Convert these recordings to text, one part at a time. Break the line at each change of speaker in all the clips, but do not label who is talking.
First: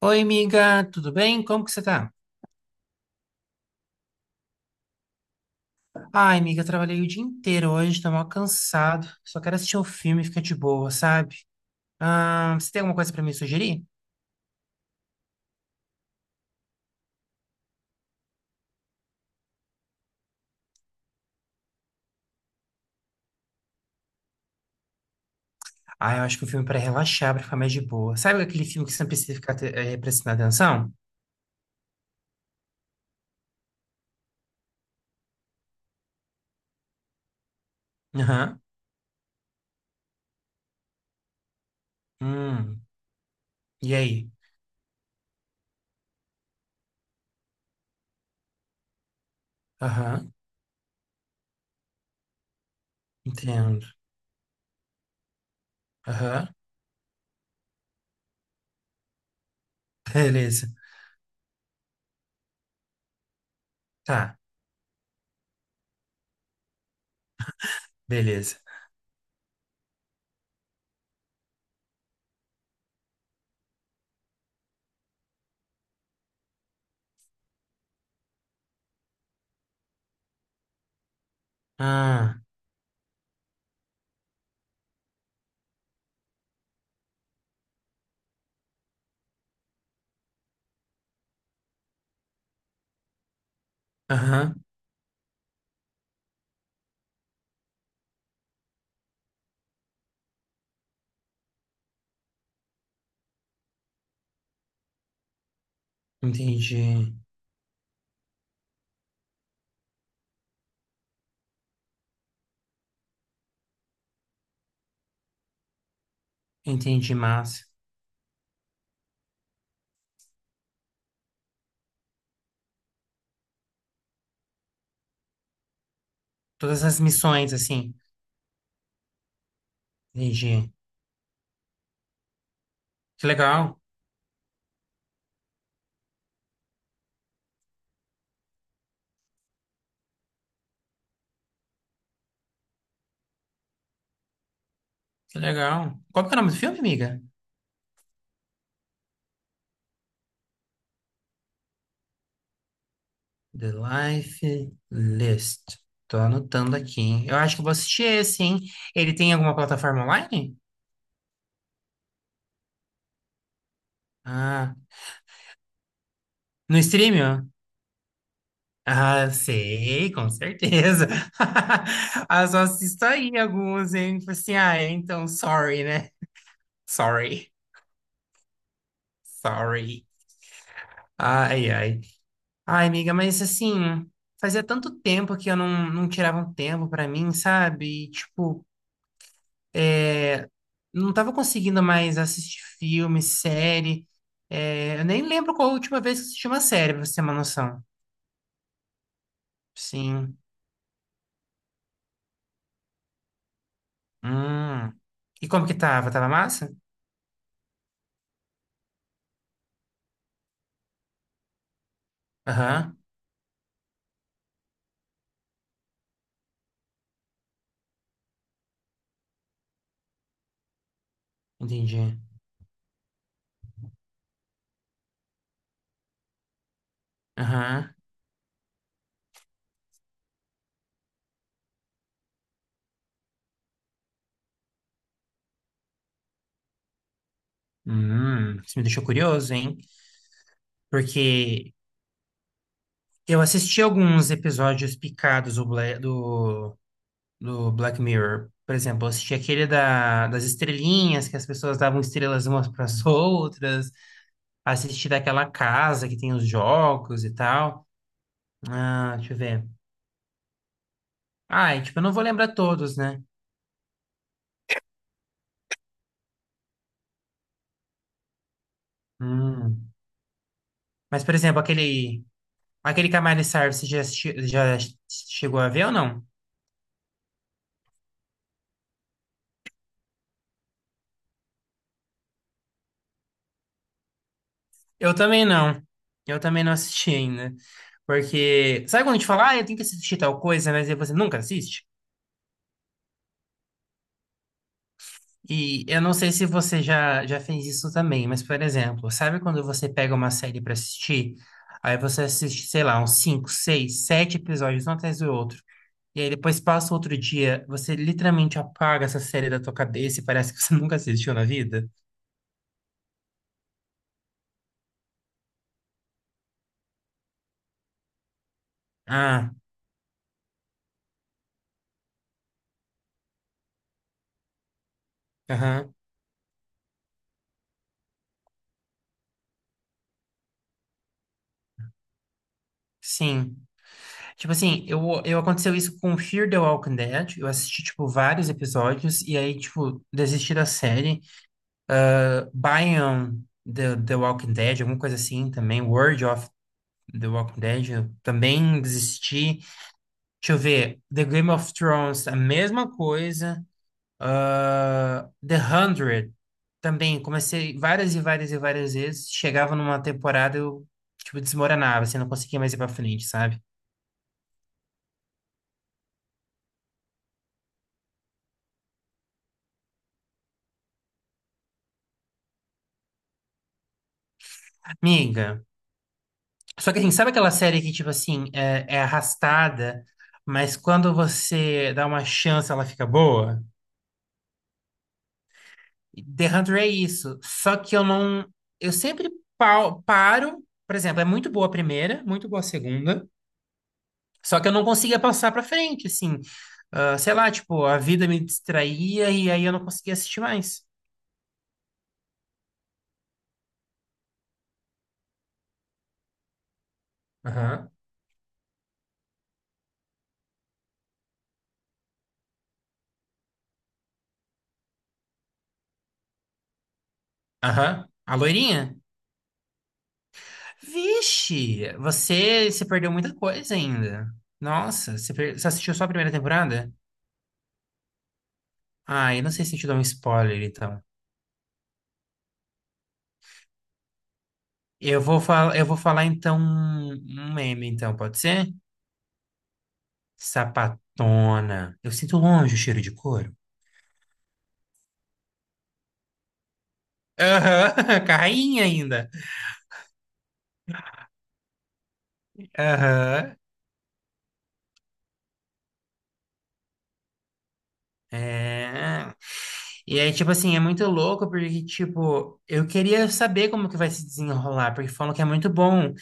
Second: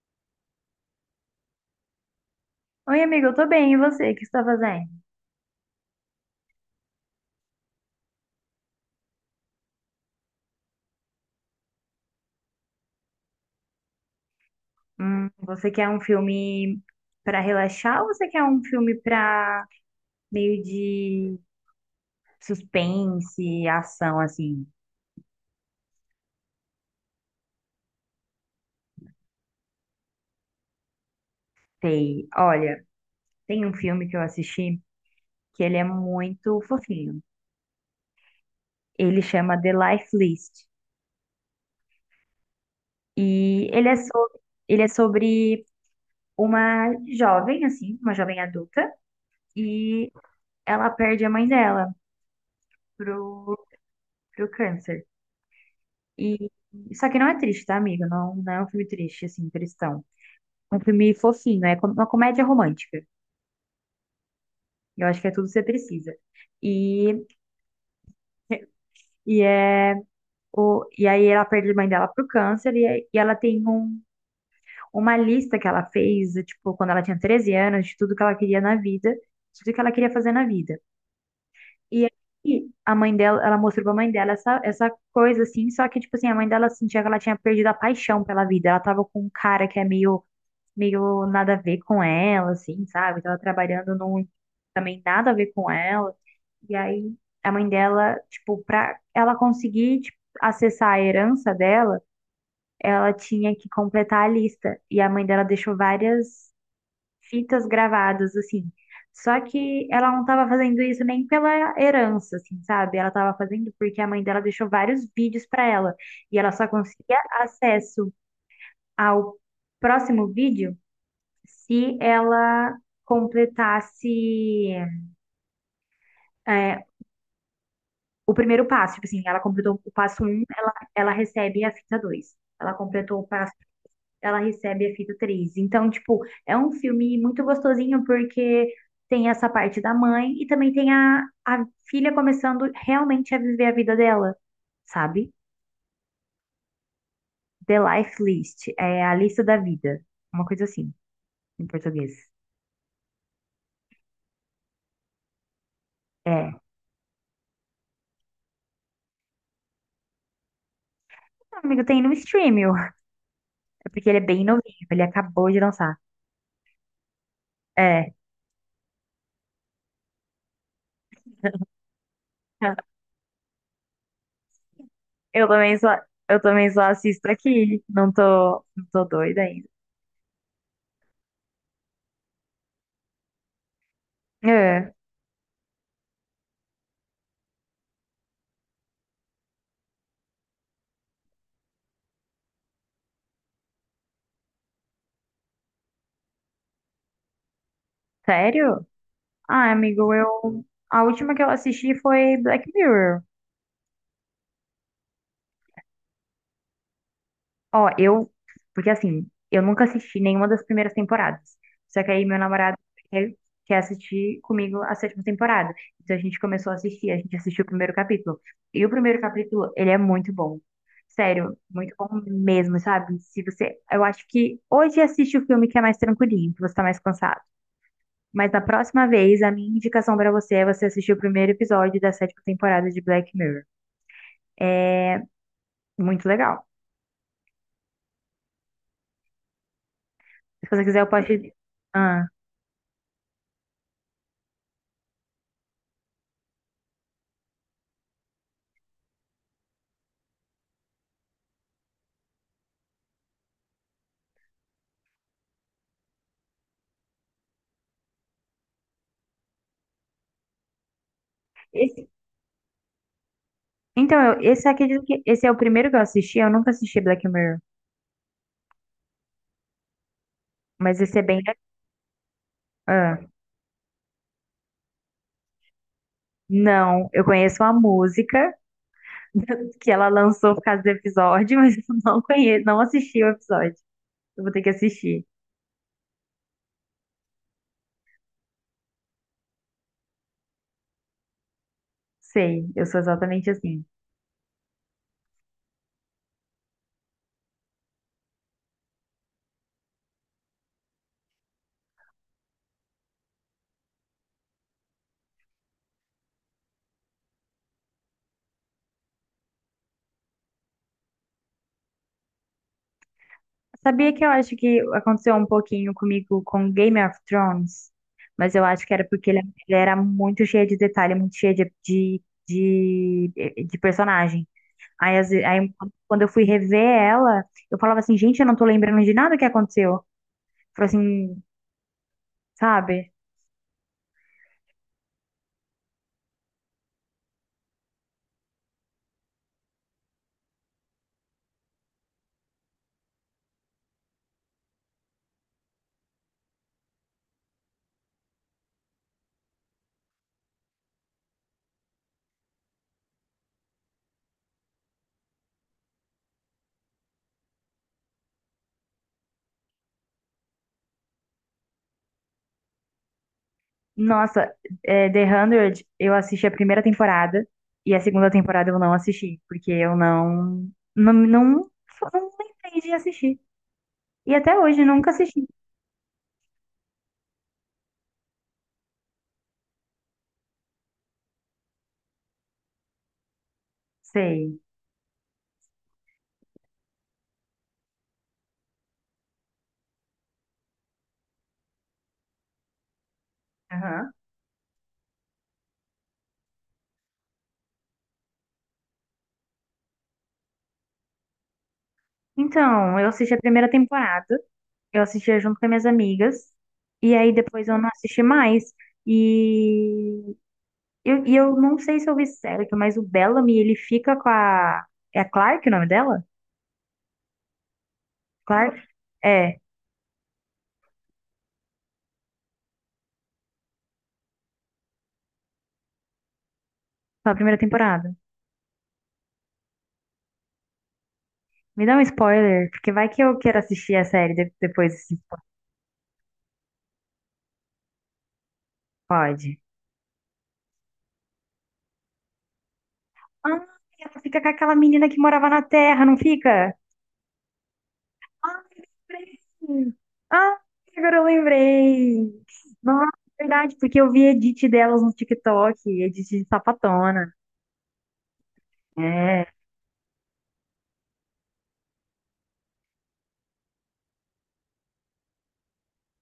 Oi, amiga, tudo bem? Como que você tá?
Oi, amigo, eu tô bem. E você? O que você tá fazendo?
Ai, amiga, trabalhei o dia inteiro hoje, tô mal cansado. Só quero assistir um filme e ficar de boa, sabe? Ah, você tem alguma coisa pra me sugerir?
Você quer um filme pra relaxar ou você quer um filme pra meio de suspense, ação, assim?
Ah, eu acho que um filme é pra relaxar, pra ficar mais de boa. Sabe aquele filme que você não precisa ficar prestando atenção?
Sei. Olha, tem um filme que eu assisti que ele é muito fofinho.
Aham.
Ele chama The Life List.
Hum.
E ele
E
é
aí?
sobre uma jovem, assim, uma jovem adulta, e
Aham.
ela perde a mãe dela pro,
Entendo.
pro câncer.
Aham.
E só que não é triste, tá, amigo? Não, não é um filme triste, assim, tristão.
Beleza.
É um filme fofinho, uma comédia romântica.
Tá,
Eu acho que é tudo que você precisa. E,
beleza.
e, é, e aí ela perde a mãe dela pro câncer e ela tem uma lista que ela fez, tipo, quando ela tinha 13 anos, de tudo que ela queria na vida, de tudo que ela queria fazer na vida. E
Ah,
aí a mãe dela, ela mostrou pra mãe dela essa coisa, assim, só que, tipo assim, a mãe dela sentia que ela tinha perdido a paixão pela vida. Ela tava com um cara que é meio nada a ver com ela, assim, sabe? Tava trabalhando num
aham.
também nada a ver com ela. E aí a mãe dela, tipo, pra ela conseguir, tipo, acessar a herança dela, ela tinha que completar a lista. E a mãe dela deixou várias
Entendi.
fitas gravadas, assim. Só que ela não tava fazendo isso nem pela herança, assim, sabe? Ela tava fazendo porque a mãe dela deixou vários vídeos pra ela. E ela só
Entendi,
conseguia
mas.
acesso ao próximo vídeo se ela completasse
Todas
é,
as missões, assim.
o primeiro passo, tipo assim, ela completou o passo um,
Entendi.
ela recebe a fita 2. Ela completou o
Que
passo,
legal.
ela recebe a fita 3. Então, tipo, é um filme muito gostosinho porque tem essa parte da mãe e também tem a filha começando realmente a viver a vida dela, sabe?
Que legal. Qual que é o nome do filme, amiga?
The Life List, é a lista da vida, uma coisa assim, em português.
The Life List. Tô
É,
anotando aqui, hein? Eu acho que eu vou assistir esse, hein? Ele tem alguma plataforma online?
amigo, tem no stream, ó. É porque ele é bem
Ah,
novinho, ele acabou de lançar.
no streaming? Ó?
É,
Ah, sei, com certeza. Ah, só assisto aí alguns, hein? Tipo assim, ah, é, então,
eu também
sorry, né?
eu também só assisto
Sorry.
aqui. Não tô doida ainda.
Sorry. Ai, ai. Ai, amiga, mas assim, fazia tanto
É,
tempo que eu não tirava um tempo pra mim, sabe? E, tipo, não tava conseguindo mais assistir filme, série. É, eu nem lembro qual a última vez que assisti uma série, pra você ter uma noção.
sério? Ah, amigo,
Sim.
eu. A última que eu assisti foi Black Mirror.
Hum. E como que tava? Tava massa?
Ó, eu. Porque assim, eu nunca assisti nenhuma das primeiras temporadas. Só que aí meu namorado
Aham,
quer, quer assistir comigo a sétima temporada. Então a gente começou a assistir, a gente assistiu o primeiro capítulo. E o primeiro capítulo, ele é muito bom. Sério, muito bom
entendi.
mesmo, sabe? Se você. Eu acho que hoje assiste o filme que é mais tranquilinho, que você tá mais cansado.
Aham.
Mas na próxima vez, a minha indicação pra você é você assistir o primeiro episódio da sétima temporada de Black Mirror. Muito legal.
Isso me deixou curioso, hein?
Se você quiser, eu posso te.
Porque
Ah.
eu assisti alguns episódios picados do Black Mirror. Por exemplo, eu assisti aquele das estrelinhas, que as pessoas davam estrelas umas para as outras. Assistir daquela casa que tem os jogos e tal. Ah, deixa eu ver. Ah, e, tipo, eu não vou lembrar todos, né?
Então, esse acredito que esse é o primeiro que eu assisti. Eu nunca assisti Black Mirror,
Hum.
mas esse é
Mas, por
bem.
exemplo, aquele
Ah,
Camari Sar, você já chegou a ver ou não?
não, eu conheço a música que ela lançou por causa do episódio, mas eu não conheço, não assisti o episódio. Eu vou ter que
Eu
assistir.
também não. Eu também não assisti ainda. Porque, sabe quando a gente fala, ah, eu tenho que assistir tal coisa, mas aí você nunca assiste?
Sei, eu sou exatamente assim.
E eu não sei se você já fez isso também, mas, por exemplo, sabe quando você pega uma série pra assistir? Aí você assiste, sei lá, uns 5, 6, 7 episódios, um atrás do outro. E aí depois passa outro dia, você literalmente apaga essa série da tua cabeça e parece que você nunca assistiu na vida.
Sabia que eu acho que aconteceu um pouquinho comigo com Game of Thrones, mas eu acho que era porque
Ah,
ele era muito cheio de detalhe, muito cheio de personagem. Aí,
aham,
quando eu fui rever ela, eu falava assim, gente, eu não tô lembrando de nada que aconteceu. Falei assim, sabe?
sim. Tipo assim, eu aconteceu isso com Fear the Walking Dead. Eu assisti, tipo, vários episódios e aí, tipo, desisti da série. Bion the Walking Dead, alguma coisa assim também. World of The Walking Dead, eu também desisti. Deixa eu ver. The Game of Thrones, a mesma coisa. Ah, The Hundred também, comecei várias e várias e várias vezes. Chegava numa temporada, eu, tipo, desmoronava, assim, não conseguia mais ir pra frente, sabe?
Nossa, é, The 100, eu assisti a primeira temporada e a segunda temporada eu não assisti, porque eu não, não, não, não lembrei de assistir. E até hoje nunca assisti.
Amiga, só que assim, sabe aquela série que, tipo assim, é arrastada, mas quando você dá uma chance, ela fica boa?
Sei.
The 100 é isso. Só que eu não. Eu sempre paro. Por exemplo, é muito boa a primeira, muito boa a segunda.
Aham.
Só que eu não conseguia passar pra frente, assim. Ah, sei lá, tipo, a vida me distraía e aí eu não conseguia assistir mais.
Então, eu assisti a primeira temporada, eu assistia junto com as minhas amigas, e aí depois eu não
Aham.
assisti mais. E eu, não sei se eu vi certo, mas o Bellamy, ele fica com a. É a Clark o nome dela?
Aham. A
Clark?
loirinha?
É,
Vixe, você se perdeu muita coisa ainda. Nossa, você, per- você assistiu só a primeira temporada?
na primeira temporada.
Ah, eu não sei se eu te dou um spoiler, então.
Me dá um spoiler, porque vai que eu quero assistir a série depois, se
Eu vou, fal... eu vou falar, então, um meme, então, pode ser?
pode.
Sapatona. Eu sinto longe o cheiro de couro.
Ah, ela fica com aquela menina que morava na Terra, não fica?
Aham,
Ah,
carrainha ainda.
lembrei. Ah, agora eu lembrei. Nossa, é
Aham.
verdade, porque eu vi edit delas no TikTok, edit de sapatona.
É.
É.
E aí, tipo assim, é muito louco porque, tipo, eu queria saber como que vai se desenrolar, porque falam que é muito bom.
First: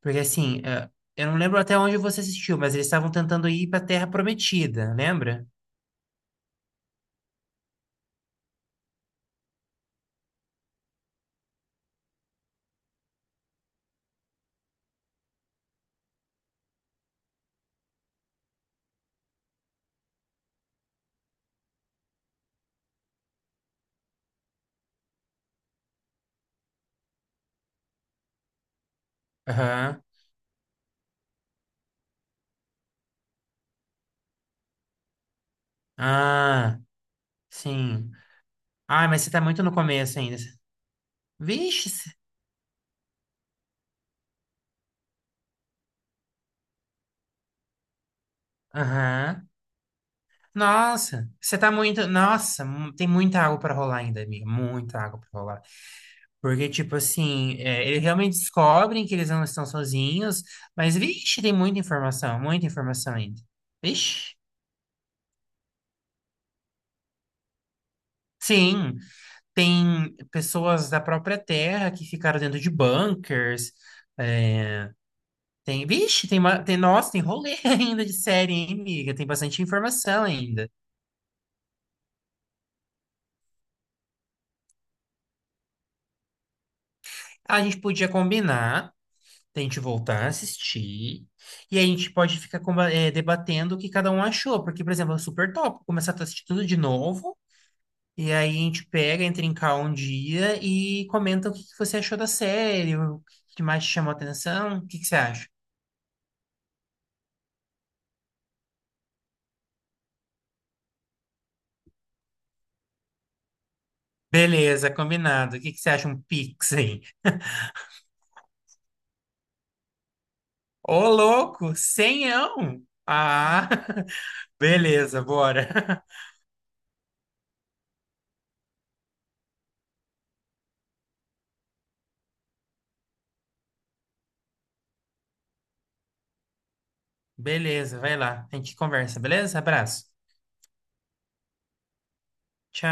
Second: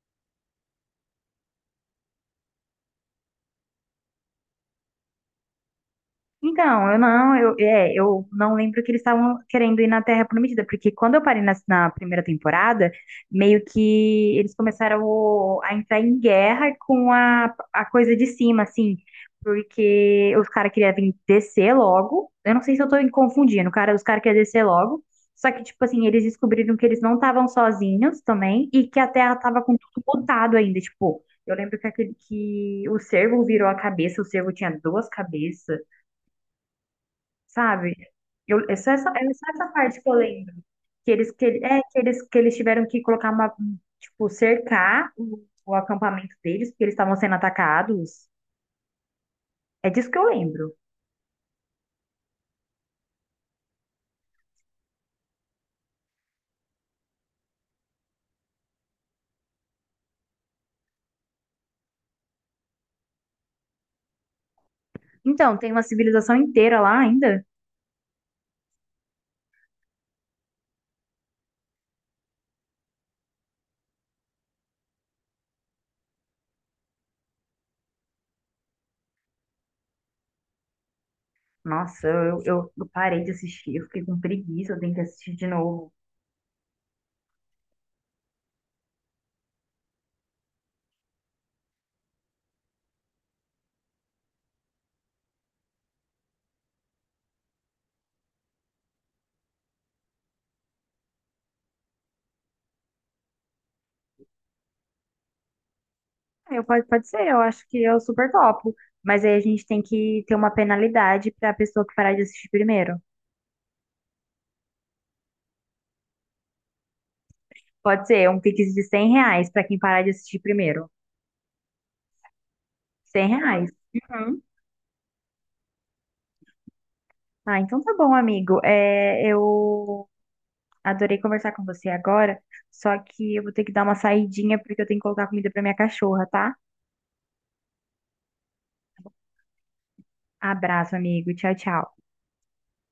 Porque, assim, eh, eu não lembro até onde você assistiu, mas eles estavam tentando ir pra Terra Prometida, lembra?
Então, eu não lembro que eles estavam querendo ir na Terra Prometida, porque quando eu parei na primeira temporada, meio que eles começaram a entrar em guerra com a coisa de cima, assim, porque os caras queriam vir descer logo. Eu não sei se eu tô me confundindo, cara, os caras queriam descer logo. Só que, tipo assim, eles descobriram que eles não estavam sozinhos também e que a Terra tava com
Aham.
tudo lotado ainda, tipo. Eu lembro que, aquele, que o cervo virou a cabeça, o cervo tinha duas cabeças,
Ah,
sabe?
sim.
Eu,
Ah, mas você
é
tá
só
muito
essa
no
parte que eu
começo ainda.
lembro. Que eles, que, ele- é,
Vixe! Cê-
que eles tiveram que colocar tipo, cercar o acampamento deles, porque eles estavam sendo atacados.
aham.
É disso que eu lembro.
Nossa, você tá muito. Nossa, mu- tem muita água pra rolar ainda, amiga. Muita água pra rolar. Porque, tipo assim, é, eles realmente descobrem que eles não estão sozinhos, mas, vixe, tem muita informação ainda. Vixe.
Então, tem uma civilização inteira lá ainda.
Sim, tem pessoas da própria Terra que ficaram dentro de bunkers. É, tem, vixe, tem, ma- tem, nossa, tem rolê ainda de série, hein, amiga? Tem bastante informação ainda.
Nossa, eu parei de assistir, eu fiquei com preguiça, eu tenho que assistir de novo.
A gente podia combinar, a gente voltar a assistir, e a gente pode ficar debatendo o que cada um achou. Porque, por exemplo, é super top começar a assistir tudo de novo. E aí a gente pega, entra em call um dia e comenta o que que você achou da série, o que que mais te chamou a atenção, o que que você acha?
É, pode ser, eu acho que eu super topo. Mas aí a gente tem que ter uma penalidade para a pessoa que parar de assistir primeiro.
Beleza, combinado. O que que você acha um Pix aí?
Pode ser, um Pix de 100 reais para quem parar de assistir primeiro.
Ô, louco, senhão!
100
Ah,
reais. Uhum.
beleza, bora.
Ah, então tá bom, amigo. É, eu adorei conversar com você agora, só que eu vou ter que dar uma saidinha porque eu tenho que colocar comida pra minha cachorra, tá?
Beleza, vai lá. A gente conversa, beleza? Abraço.
Abraço, amigo. Tchau, tchau.
Tchau.